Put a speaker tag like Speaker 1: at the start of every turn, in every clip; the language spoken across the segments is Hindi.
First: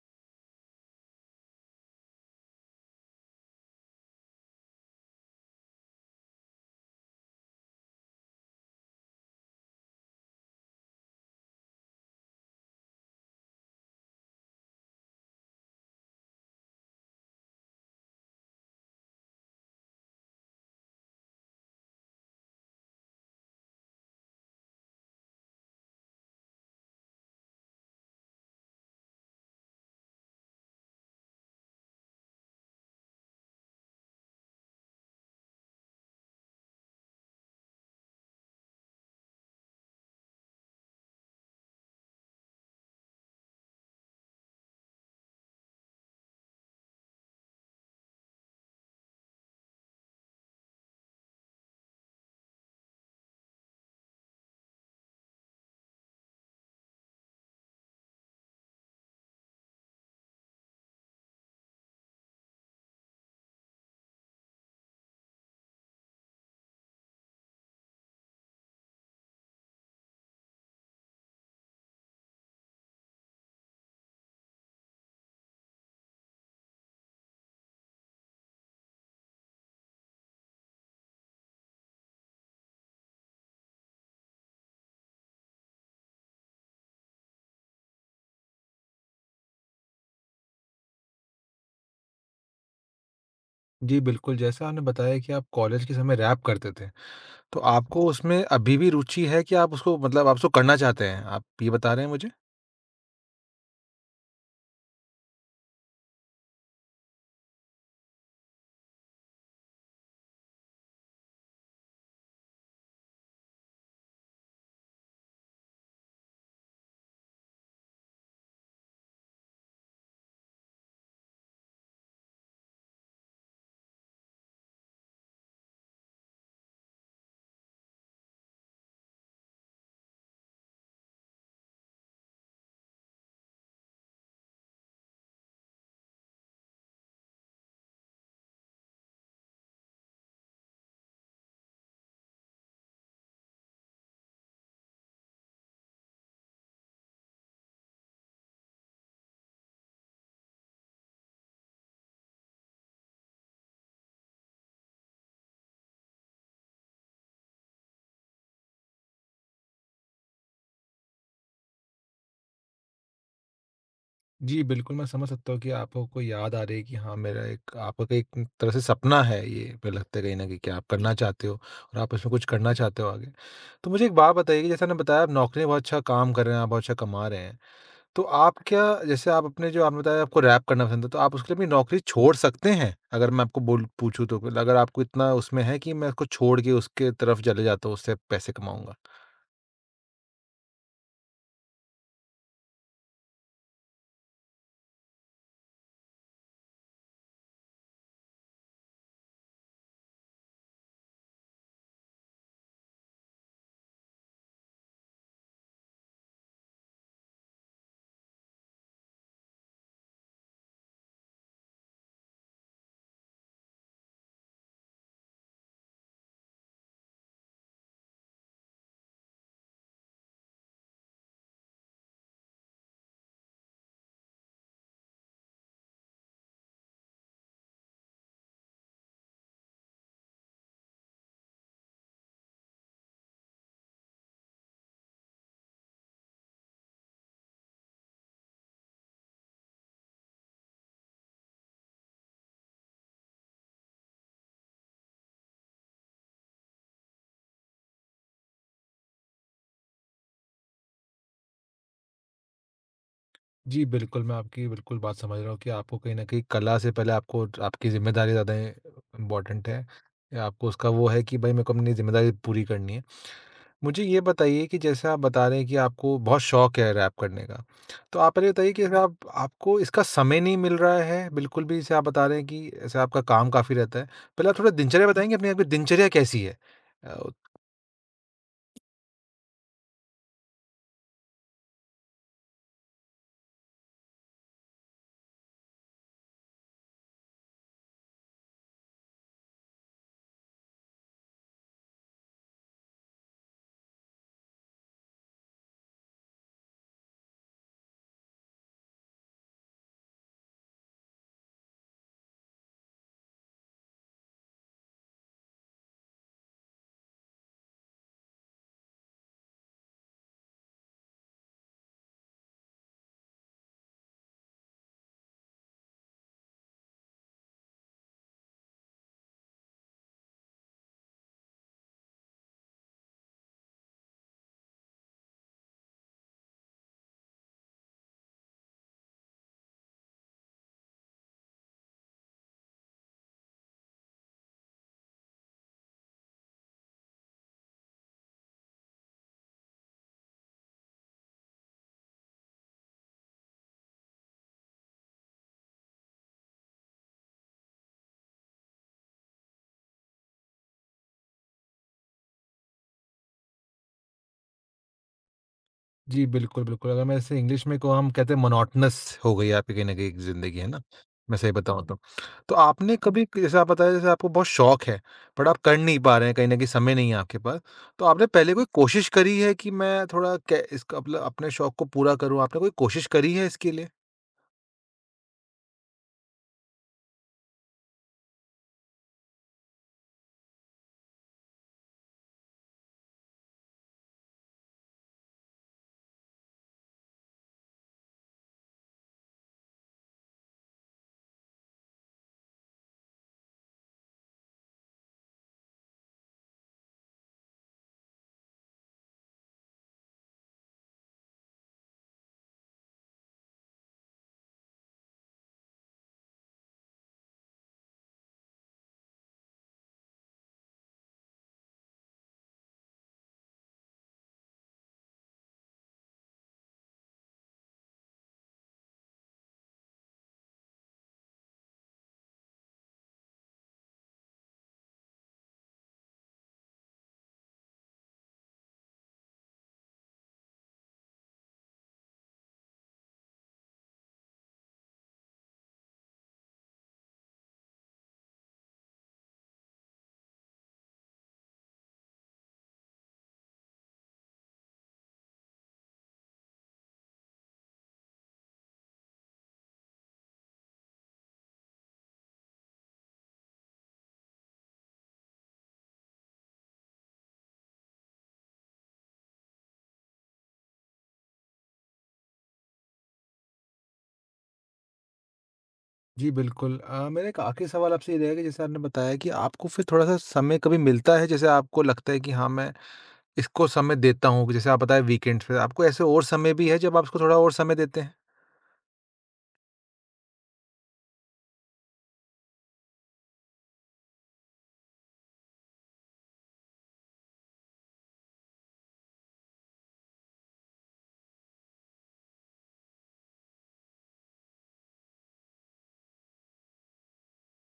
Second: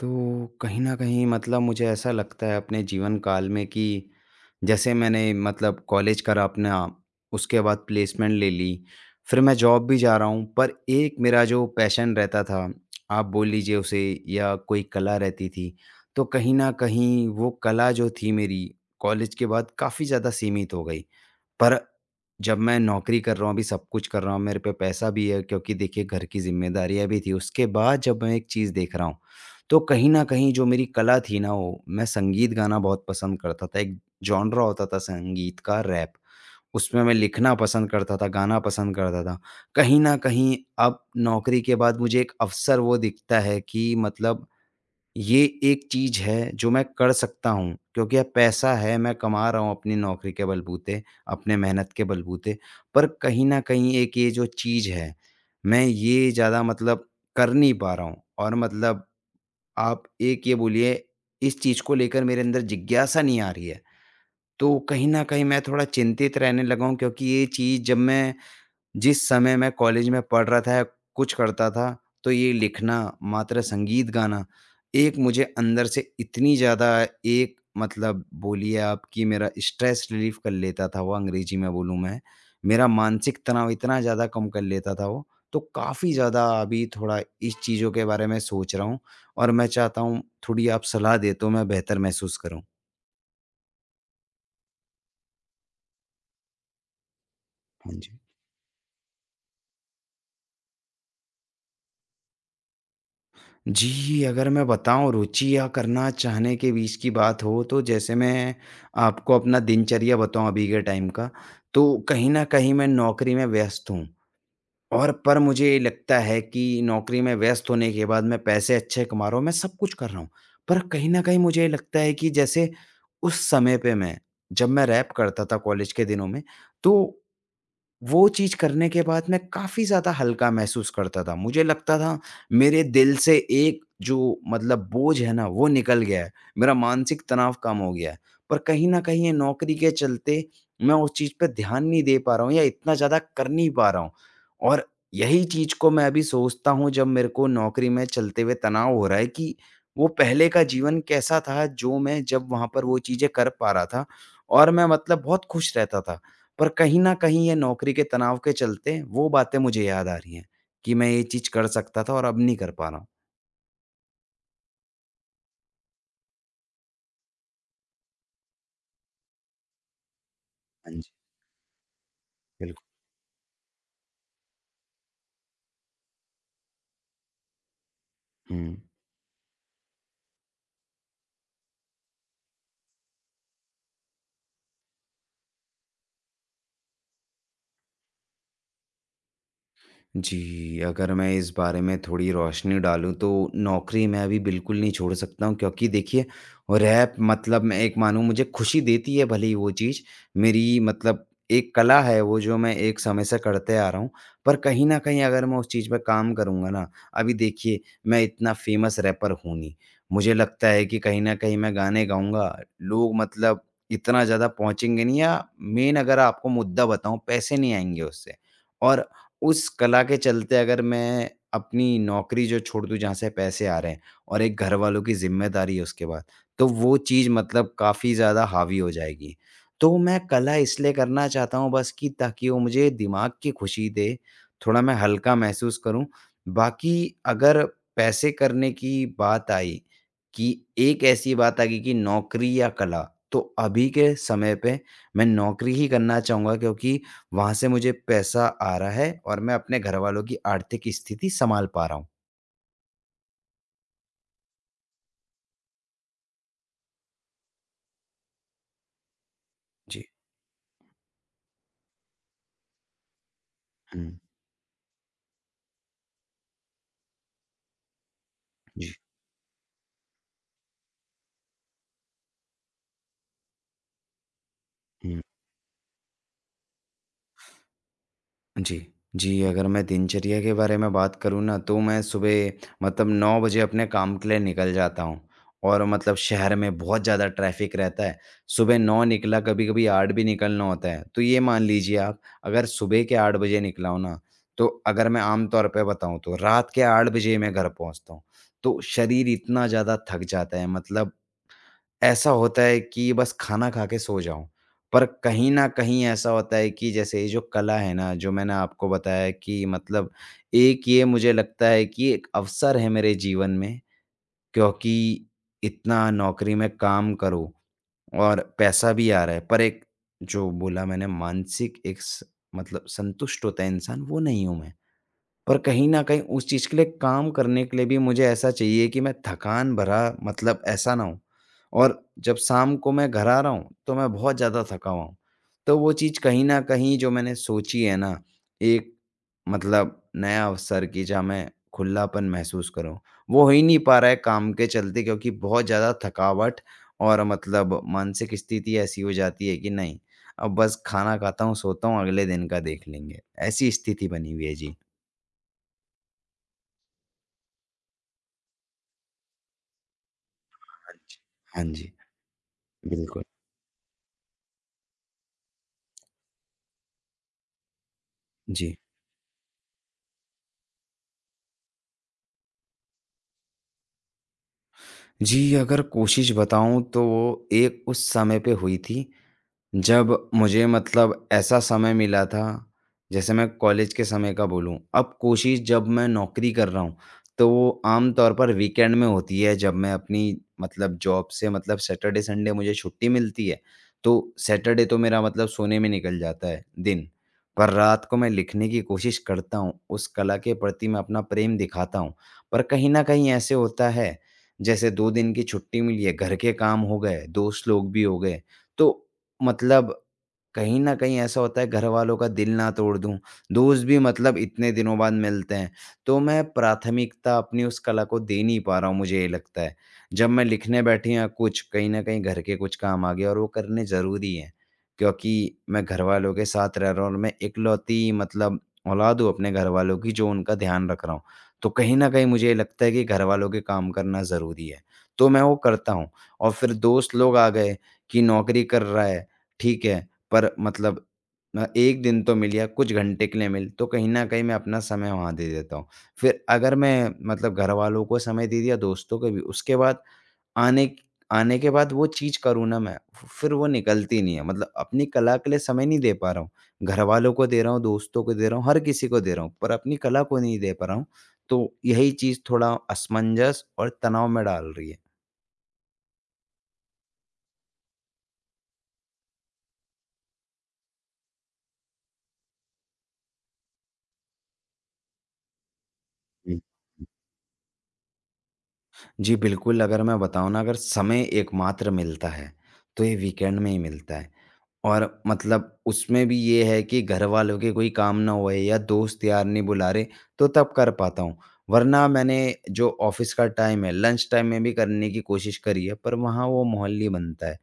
Speaker 1: तो कहीं न कहीं, मतलब मुझे ऐसा लगता है अपने जीवनकाल में कि जैसे मैंने मतलब कॉलेज करा अपना, उसके बाद प्लेसमेंट ले ली, फिर मैं जॉब भी जा रहा हूँ। पर एक मेरा जो पैशन रहता था, आप बोल लीजिए उसे, या कोई कला रहती थी, तो कहीं न कहीं वो कला जो थी मेरी, कॉलेज के बाद काफ़ी ज़्यादा सीमित हो गई। पर जब मैं नौकरी कर रहा हूँ, अभी सब कुछ कर रहा हूँ, मेरे पे पैसा भी है, क्योंकि देखिए, घर की ज़िम्मेदारियाँ भी थीं। उसके बाद जब मैं एक चीज़ देख रहा हूँ, तो कहीं न कहीं जो मेरी कला थी ना वो। मैं संगीत गाना बहुत पसंद करता था। एक जॉनर होता था संगीत का, रैप। उसमें मैं लिखना पसंद करता था, गाना पसंद करता था। कहीं न कहीं, अब नौकरी के बाद मुझे एक अवसर वो दिखता है कि मतलब ये एक चीज़ है, जो मैं कर सकता हूँ। क्योंकि अब पैसा है, मैं कमा रहा हूँ अपनी नौकरी के बलबूते, अपने मेहनत के बलबूते। पर कहीं न कहीं एक ये जो चीज़ है, मैं ये ज़्यादा मतलब कर नहीं पा रहा हूँ, और मतलब आप एक ये बोलिए, इस चीज़ को लेकर मेरे अंदर जिज्ञासा नहीं आ रही है। तो कहीं न कहीं मैं थोड़ा चिंतित रहने लगा हूँ, क्योंकि ये चीज़ जब मैं जिस समय मैं कॉलेज में पढ़ रहा था या कुछ करता था, तो ये लिखना, मात्र संगीत गाना, एक मुझे अंदर से इतनी ज़्यादा एक मतलब बोलिए आप कि मेरा स्ट्रेस रिलीफ़ कर लेता था वो, अंग्रेज़ी में बोलूँ मैं। मेरा मानसिक तनाव इतना ज़्यादा कम कर लेता था वो, तो काफ़ी ज़्यादा अभी थोड़ा इस चीज़ों के बारे में सोच रहा हूँ, और मैं चाहता हूँ, थोड़ी आप सलाह दें, तो मैं बेहतर महसूस करूँ।
Speaker 2: जी, बिल्कुल। जैसा आपने बताया कि आप कॉलेज के समय रैप करते थे। तो
Speaker 1: हाँ
Speaker 2: आपको
Speaker 1: जी।
Speaker 2: उसमें अभी भी रूचि है कि आप उसको मतलब आप उसको करना चाहते हैं? आप ये बता रहे हैं मुझे?
Speaker 1: जी, अगर मैं बताऊँ, रुचि या करना चाहने के बीच की बात हो, तो जैसे मैं आपको अपना दिनचर्या बताऊँ अभी के टाइम का, तो कहीं न कहीं मैं नौकरी में व्यस्त हूँ। और पर मुझे ये लगता है कि नौकरी में व्यस्त होने के बाद मैं पैसे अच्छे कमा रहा हूँ, मैं सब कुछ कर रहा हूँ। पर कहीं न कहीं मुझे लगता है कि जैसे उस समय पे मैं, जब मैं रैप करता था कॉलेज के दिनों में, तो, वो चीज़ करने के बाद मैं काफ़ी ज़्यादा हल्का महसूस करता था। मुझे लगता था, मेरे दिल से एक जो मतलब बोझ है ना, वो निकल गया है। मेरा मानसिक तनाव कम हो गया है। पर कहीं न कहीं ये नौकरी के चलते, मैं उस चीज़ पे ध्यान नहीं दे पा रहा हूँ, या इतना ज़्यादा कर नहीं पा रहा हूँ। और यही चीज़ को मैं अभी सोचता हूँ, जब मेरे को नौकरी में चलते हुए तनाव हो रहा है कि वो पहले का जीवन कैसा था, जो मैं जब वहाँ पर वो चीज़ें कर पा रहा था और मैं मतलब बहुत खुश रहता था। पर कहीं न कहीं, ये नौकरी के तनाव के चलते वो बातें मुझे याद आ रही हैं कि मैं ये चीज़ कर सकता था और अब नहीं कर पा रहा हूँ।
Speaker 2: जी, बिल्कुल मैं समझ सकता हूँ कि आपको कोई याद आ रही है कि हाँ, मेरा एक आप का एक तरह से सपना है ये जो लगता है कहीं न कहीं क्या आप
Speaker 1: हाँ जी।
Speaker 2: करना चाहते हो और आप उसमें कुछ करना
Speaker 1: बिल्क
Speaker 2: चाहते हो आगे। तो मुझे एक बात बताइए कि जैसा आपने बताया आप नौकरी में बहुत अच्छा काम कर रहे हैं, आप बहुत अच्छा कमा रहे हैं। तो आप
Speaker 1: हुँ।
Speaker 2: क्या जैसे आप अपने जो आपने बताया आपको रैप करना पसंद है, तो आप उसके लिए अपनी नौकरी छोड़ सकते हैं? अगर मैं आपको बोलूँ पूछूँ तो अगर आपको इतना उसमें है कि मैं उसको छोड़ के उसके तरफ चले जाता हूँ उससे पैसे कमाऊँगा?
Speaker 1: जी, अगर मैं इस बारे में थोड़ी रोशनी डालूँ तो नौकरी मैं अभी बिल्कुल नहीं छोड़ सकता हूँ, क्योंकि देखिए रैप मतलब मैं एक मानू मुझे खुशी देती है भले ही वो चीज़, मेरी मतलब एक कला है वो जो मैं एक समय से करते आ रहा हूँ। पर कहीं न कहीं अगर मैं उस चीज़ पे काम करूँगा ना अभी देखिए, मैं इतना फ़ेमस रैपर हूँ नहीं। मुझे लगता है कि कहीं न कहीं मैं गाने गाऊँगा, लोग मतलब इतना ज़्यादा पहुँचेंगे नहीं या मेन अगर आपको मुद्दा बताऊँ, पैसे नहीं आएँगे उससे और उस कला के चलते अगर मैं अपनी नौकरी जो छोड़ दूँ, जहाँ से पैसे आ रहे हैं और एक घरवालों की ज़िम्मेदारी है उसके बाद, तो वो चीज़ मतलब काफ़ी ज़्यादा हावी हो जाएगी। तो मैं कला इसलिए करना चाहता हूँ बस कि ताकि वो मुझे दिमाग की खुशी दे, थोड़ा मैं हल्का महसूस करूँ, बाकी अगर पैसे करने की बात आई, कि एक ऐसी बात आ गई कि नौकरी या कला, तो अभी के समय पे मैं नौकरी ही करना चाहूँगा क्योंकि वहाँ से मुझे पैसा आ रहा है और मैं अपने घरवालों की आर्थिक स्थिति सँभाल पा रहा हूँ।
Speaker 2: जी बिल्कुल, मैं आपकी ये बिल्कुल बात समझ रहा हूँ कि आपको कहीं न कहीं कला से पहले आपको ज आपकी ज़िम्मेदारी ज़्यादा इ इम्पोर्टेंट है।
Speaker 1: जी।
Speaker 2: आपको उसका वो है कि भई मेरे को अपनी ज़िम्मेदारीयाँ पूरी करनी है। मुझे
Speaker 1: हुँ।
Speaker 2: ये बताइए कि जैसे आप बता रहे हैं कि आपको बहुत शौक है रैप करने का। तो आप पहले ये बताइए कि
Speaker 1: जी।
Speaker 2: आप आपको इसका समय नहीं मिल रहा है, बिल्कुल भी जैसे आप बता रहे हैं कि जैसे आपका काम काफ़ी रहता है। पहले आप थोड़ा दिनचर्या
Speaker 1: हुँ।
Speaker 2: बताएँगे अपनी आपकी दिनचर्या कैसी है? अ
Speaker 1: जी। जी, अगर मैं दिनचर्या के बारे में बात करूँ ना तो मैं सुबह मतलब 9 बजे अपने काम के लिए निकल जाता हूँ और मतलब शहर में बहुत ज़्यादा ट्रैफ़िक रहता है सुबह 9 निकला, कभी-कभी 8 भी निकलना होता है। तो ये मान लीजिए आप अगर सुबह के 8 बजे निकला हूँ ना तो अगर मैं आम तौर पे बताऊँ तो रात के 8 बजे ही मैं घर पहुँचता हूँ। तो शरीर इतना ज़्यादा थक जाता है, मतलब, ऐसा होता है कि बस खाना खा के सो जाऊँ। पर कहीं न कहीं ऐसा होता है कि जैसे ये जो कला है ना जो मैंने आपको बताया है कि मतलब एक ये मुझे लगता है कि एक अवसर है मेरे जीवन में क्योंकि इतना नौकरी में काम करो और पैसा भी आ रहा है पर एक जो बोला मैंने मानसिक एक स मतलब संतुष्ट होता है इंसान, वो नहीं हूँ मैं। और कहीं न कहीं उस चीज़ के लिए काम करने के लिए भी मुझे ऐसा चाहिए कि मैं थकान भरा मतलब ऐसा ना होऊँ और जब शाम को मैं घर आ रहा हूँ तो मैं बहुत ज़्यादा थका हुआ हूँ। तो वो चीज़ कहीं न कहीं जो मैंने सोची है ना एक मतलब नया अवसर की, जहाँ मैं खुलापन महसूस करूँ। वो हो ही नहीं पा रहा है काम के चलते क्योंकि बहुत ज़्यादा थकावट और मतलब मानसिक स्थिति ऐसी हो जाती है कि नहीं अब बस खाना खाता हूँ सोता हूँ, अगले दिन का देख लेंगे। ऐसी स्थिति बनी हुई है। जी।
Speaker 2: जी, बिल्कुल, बिल्कुल। अगर मैं इसे इंग्लिश में कहूँ, हम कहते हैं मोनोटोनस हो गई है आपकी कहीं न कहीं एक ज़िंदगी, है ना?
Speaker 1: हाँ जी,
Speaker 2: मैं सही
Speaker 1: हाँ
Speaker 2: बताऊँ
Speaker 1: जी।
Speaker 2: तो। तो आपने
Speaker 1: बिल्कुल।
Speaker 2: कभी क स जैसे आप बताए जैसे आपको बहुत शौक़ है, बट आप कर नहीं पा रहे हैं, कहीं न कहीं समय नहीं है आपके पास। तो आपने पहले कोई
Speaker 1: जी।
Speaker 2: कोशिश करी है कि मैं थोड़ा क्या इसका मतलब अपने शौक़ को पूरा करूँ? आपने कोई कोशिश करी है इसके लिए?
Speaker 1: जी, अगर कोशिश बताऊँ तो एक उस समय पे हुई थी। जब मुझे मतलब ऐसा समय मिला था, जैसे मैं कॉलेज के समय का बोलूँ अब कोशिश जब मैं नौकरी कर रहा हूँ, तो आमतौर पर वीकेंड में होती है जब मैं अपनी मतलब जॉब से मतलब सैटरडे, संडे मुझे छुट्टी मिलती है। तो सैटरडे तो मेरा मतलब सोने में निकल जाता है दिन। पर रात को मैं लिखने की कोशिश करता हूँ, उस कला के प्रति मैं अपना प्रेम दिखाता हूँ, पर कहीं न कहीं ऐसे होता है, जैसे 2 दिन की छुट्टी मिली है, घर के काम हो गए, दोस्त लोग भी हो गए। तो, मतलब कहीं न कहीं ऐसा होता है घरवालों का दिल ना तोड़ दूँ, दोस्त भी मतलब इतने दिनों बाद मिलते हैं, तो मैं प्राथमिकता अपनी उस कला को दे नहीं पा रहा हूँ मुझे ये लगता है। जब मैं लिखने बैठें या कुछ, कहीं न कहीं घर के कुछ काम आ गए और वो करने ज़रूरी हैं। क्योंकि मैं घरवालों के साथ रह रहा हूँ और मैं इकलौती मतलब औलाद हूँ अपने घरवालों की, जो उनका ध्यान रख रहा हूँ। तो कहीं न कहीं मुझे ये लगता है कि घरवालों के काम करना ज़रूरी है, तो मैं वो करता हूँ और फिर दोस्त लोग आ गए, कि नौक़री कर रहा है, ठीक है पर मतलब म 1 दिन तो मिल या कुछ घंटे के लिए मिल, तो कहीं न कहीं मैं अपना समय वहाँ दे देता हूँ। फिर अगर मैं मतलब घरवालों को समय दे दिया, दोस्तों को भी, उसके बाद आने क आने के बाद वो चीज़ करूँ ना मैं फि फिर वो निकलती नहीं है, मतलब अपनी कला के लिए समय नहीं दे पा रहा हूँ। घरवालों को दे रहा हूँ, दोस्तों को दे रहा हूँ, हर किसी को दे रहा हूँ पर अपनी कला को नहीं दे पा रहा हूँ। तो यही चीज़ थोड़ा असमंजस और तनाव में डाल रही है।
Speaker 2: जी बिल्कुल अ, मेरा एक आख़िरी सवाल आपसे ये रहेगा कि जैसे आपने बताया कि आपको फिर थोड़ा-सा समय कभी मिलता है जैसे आपको लगता है कि हाँ मैं इसको समय देता हूँ, जैसे आप बताए वीकेंड्स पे। आपको ऐसे और समय
Speaker 1: हुँ,
Speaker 2: भी है जब आप
Speaker 1: हुँ।
Speaker 2: इसको थोड़ा और समय देते हैं?
Speaker 1: जी बिल्कुल, अगर मैं बताऊँ ना अगर समय एकमात्र मिलता है तो ये वीकेंड में ही मिलता है। और मतलब उसमें भी ये है कि घरवालों के कोई काम ना हो या दोस्त यार नहीं बुला रहे, तो तब कर पाता हूँ। वरना मैंने जो ऑफ़िस का टाइम है, लंच टाइम में भी करने की कोशिश करी है पर वहाँ वो माहौल नहीं बनता है।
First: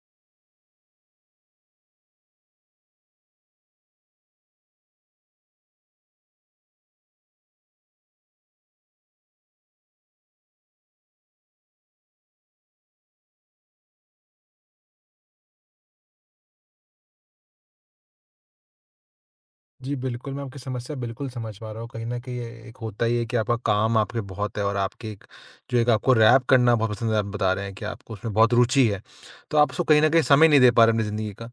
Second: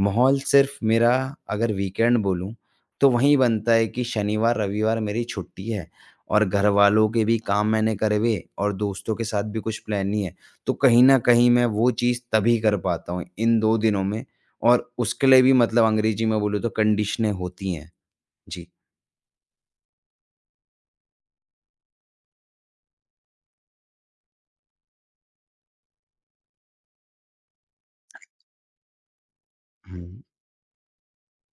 Speaker 1: माहौल सिर्फ़ मेरा अगर वीकेंड बोलूँ तो वहीं बनता है कि शनिवार रविवार मेरी छुट्टी है। और घरवालों के भी काम मैंने करे हुए और दोस्तों के साथ भी कुछ प्लान नहीं है। तो कहीं न कहीं मैं वो चीज़ तभी कर पाता हूँ इन 2 दिनों में और उसके लिए भी मतलब अंग्रेजी में बोलूँ तो कंडीशनें होती हैं। जी।
Speaker 2: जी, बिल्कुल, मैं आपकी समस्या बिल्कुल समझ पा रहा हूँ। कहीं न कहीं एक होता ही है कि आपका काम आपके बहुत है और आपके एक जो एक आपको रैप करना बहुत पसंद है, आप बता रहे हैं कि आपको उसमें बहुत रूचि है। तो आप उसको कहीं न कहीं
Speaker 1: हुँ।
Speaker 2: समय नहीं दे पा रहे हैं अपनी ज़िंदगी का।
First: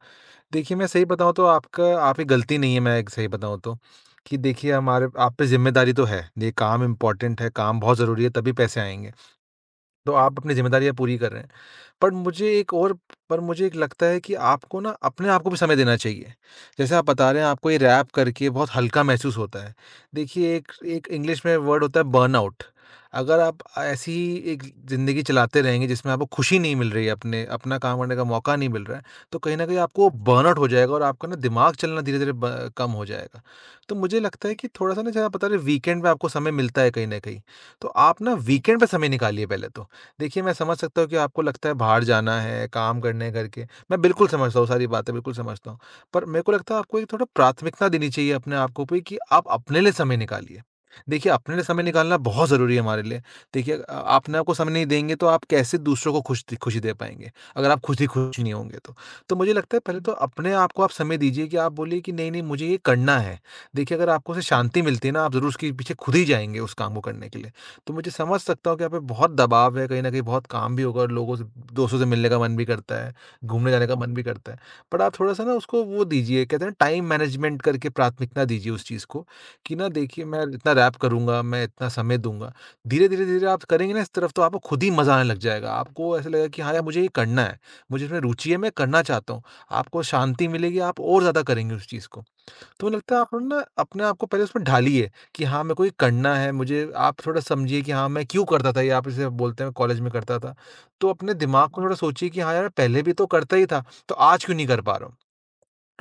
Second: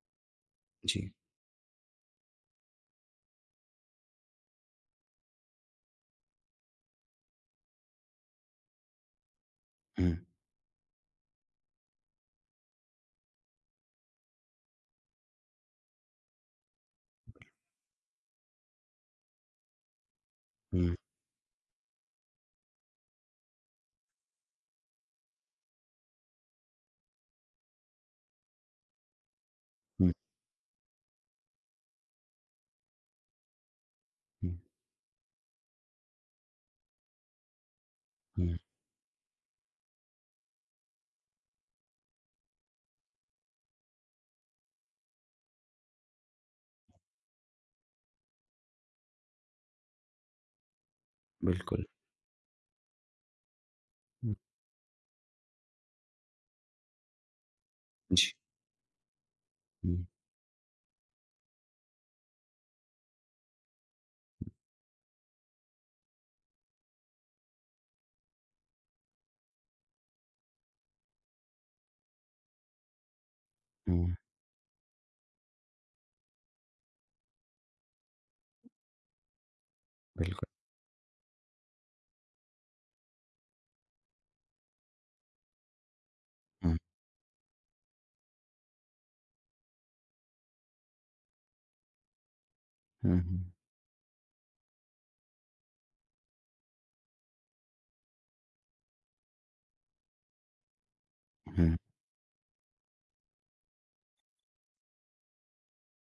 Speaker 2: देखिए मैं सही
Speaker 1: जी।
Speaker 2: बताऊँ तो आपका आपकी गलती नहीं है, मैं एक सही बताऊँ तो। कि देखिए हमारे आप पे ज़िम्मेदारी तो है, ये काम इम्पोर्टेंट है, काम बहुत ज़रूरी है तभी पैसे आएँगे। तो
Speaker 1: हुँ।
Speaker 2: आप अपनी जिम्मेदारियाँ पूरी कर रहे हैं। पर मुझे एक और पर मुझे एक लगता है कि आपको ना अपने आपको भी समय देना चाहिए। जैसे आप बता रहे हैं आपको ये रैप करके बहुत हल्का महसूस होता है। देखिए एक
Speaker 1: हुँ।
Speaker 2: एक इंग्लिश में वर्ड होता है बर्नआउट। अगर आप ऐसी ही एक ज़िंदगी चलाते रहेंगे जिसमें आपको खुशी नहीं मिल रही है अपने अपना काम करने का मौका नहीं मिल रहा है, तो कहीं न कहीं आपको
Speaker 1: हुँ।
Speaker 2: बर्नआउट हो जाएगा और आपका ना दिमाग चलना धीरे-धीरे ब कम हो जाएगा। तो मुझे लगता है
Speaker 1: हुँ।
Speaker 2: कि थोड़ा-सा ना ज़्यादा पता रहे वीकेंड में आपको समय मिलता है कहीं न कहीं। तो आप ना
Speaker 1: हुँ।
Speaker 2: वीकेंड पे समय निकालिए पहले तो। देखिए मैं समझ सकता हूँ कि आपको लगता है बाहर जाना है, काम करने हैं घर के, मैं बिल्कुल समझता हूँ सारी बातें, बिल्कुल समझता हूँ। पर मेरे को लगता है आपको एक थोड़ा प्राथमिकता देनी चाहिए अपने आप पे कि आप अपने लिए समय निकालिए। देखिए अपने लिए समय
Speaker 1: बिल्कुल।
Speaker 2: निकालना बहुत ज़रूरी है हमारे लिए। देखिए अ,
Speaker 1: हुँ।
Speaker 2: अपने आप को समय नहीं देंगे तो आप कैसे दूसरों को खुश द खुशी दे पाएँगे। अगर आप खुद ही
Speaker 1: जी।
Speaker 2: खुश नहीं होंगे तो। तो मुझे लगता है पहले
Speaker 1: हुँ।
Speaker 2: तो अपने आप को आप समय दीजिए कि आप बोलिए कि नहीं-नहीं मुझे ये करना है। देखिए अगर आपको उससे शांति मिलती है ना आप ज़रूर उसके पीछे खुद ही जाएँगे उस काम को करने के लिए। तो मुझे समझ सकता हूँ कि आप पे बहुत दबाव है। कहीं न कहीं बहुत काम भी होगा और लोगों से दोस्तों से मिलने का मन भी करता है, घूमने जाने का मन
Speaker 1: हुँ।
Speaker 2: भी करता है। बट आप थोड़ा-सा ना उसको वो दीजिए, कहते हैं ना टाइम मैनेजमेंट करके प्राथमिकता दीजिए उस चीज़ को कि ना देखिए मैं
Speaker 1: बिल्कुल।
Speaker 2: इतना रैप करूँगा, मैं इतना समय दूँगा, धीरे-धीरे, धीरे-धीरे आप करेंगे ना इस तरफ़ तो आपको खुद ही मज़ा आने लग जाएगा। आपको ऐसा लगेगा कि हाँ
Speaker 1: हुँ।
Speaker 2: यार मुझे ये करना है। मुझे इसमें रूचि है मैं करना चाहता हूँ। आपको शांति मिलेगी आप और ज़्यादा करेंगे उस चीज़ को। तो लगता
Speaker 1: हुँ,
Speaker 2: है आप
Speaker 1: हुँ।
Speaker 2: ना अपने को पहले उसमें ढालिए कि हाँ, मेरे को ये करना है, मुझे आप थोड़ा समझिए कि हाँ, मैं क्यों करता था ये आप जैसे बोलते हैं कॉलेज में करता था। तो अपने दिमाग
Speaker 1: हुँ।
Speaker 2: को थोड़ा सोचिए कि हाँ यार पहले भी तो करता ही था, तो आज क्यों नहीं कर पा रहा हूँ?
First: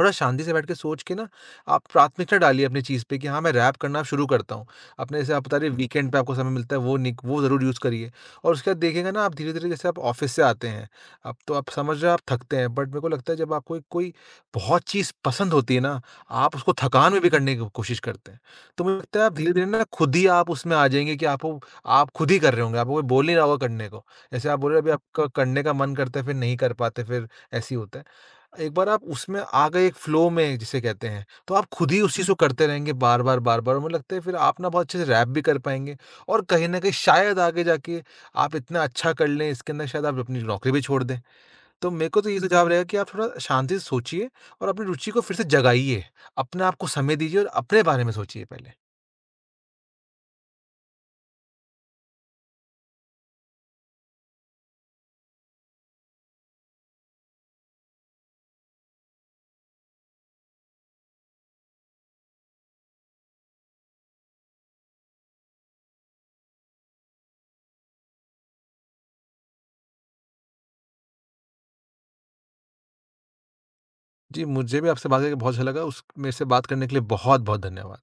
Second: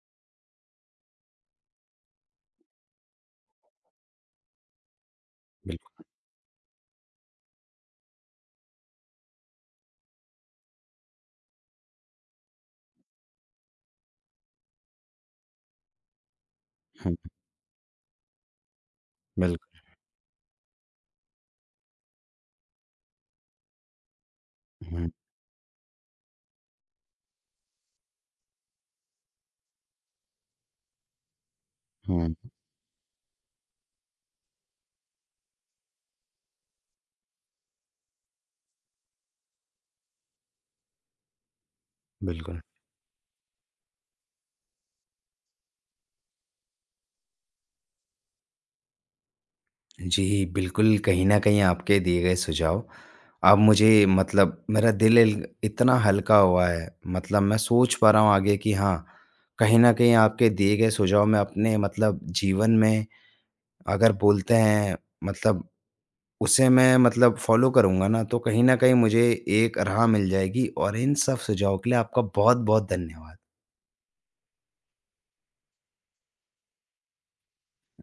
Speaker 2: थोड़ा शांति से बैठ के सोच के ना आप प्राथमिकता डालिए अपनी चीज़ पे कि हाँ मैं रैप करना शुरू करता हूँ। अपने जैसे आप बता रहे हैं
Speaker 1: बिल्कुल।
Speaker 2: वीकेंड पे आपको समय मिलता है वो निक वो ज़रूर यूज़ करिए। और उसके बाद देखिएगा ना आप धीरे-धीरे जैसे आप ऑफ़िस से आते हैं। अब तो आप समझ रहे हो आप थकते हैं। बट मेरे को लगता है जब आपको कोई-कोई बहुत चीज़ पसंद होती है ना, आप उसको थकान
Speaker 1: हुँ।
Speaker 2: में भी करने की कोशिश करते हैं। तो मुझे लगता है आप धीरे-धीरे ना
Speaker 1: बिल्कुल।
Speaker 2: खुद ही आप उसमें आ जाएँगे कि आपको आप खुद ही कर रहे होंगे, आपको कोई बोल नहीं रहा होगा करने को। जैसे आप बोल रहे हो अभी
Speaker 1: हुँ।
Speaker 2: आपका करने का मन करता है फिर नहीं कर पाते फिर ऐसे ही होता है। एक बार आप उसमें आ गए एक फ्लो में जिसे कहते हैं, तो आप खुद ही उस चीज़ को
Speaker 1: हुँ।
Speaker 2: करते रहेंगे बार-बार, बार-बार मुझे लगता है फिर आप ना बहुत अच्छे से रैप भी कर पाएँगे और कहीं न कहीं शायद आगे जाके आप इतना अच्छा कर लें इसके अंदर शायद आप अपनी नौकरी भी छोड़ दें। तो मेरे को तो ये
Speaker 1: बिल्कुल।
Speaker 2: सुझाव रहेगा कि आप थोड़ा शांति से सोचिए और अपनी रूचि को फिर से जगाइए। अपने आपको समय दीजिए और अपने बारे में सोचिए पहले।
Speaker 1: जी बिल्कुल, कहीं न कहीं आपके दिए गए सुझाव अब मुझे मतलब मेरा दिल इतना हल्का हुआ है। मतलब मैं सोच पा रहा हूँ आगे कि हाँ, कहीं न कहीं आपके दिए गए सुझाव में अपने मतलब जीवन में अगर, बोलते हैं मतलब उसे मैं मतलब फ़ॉलो करूँगा ना तो कहीं न कहीं मुझे एक राह मिल जाएगी और इन सब सुझाव के लिए आपका बहुत-बहुत धन्यवाद।
Speaker 2: जी, मुझे भी आपसे बात करके बहुत अच्छा लगा। उस मेरे से बात करने के लिए बहुत-बहुत धन्यवाद।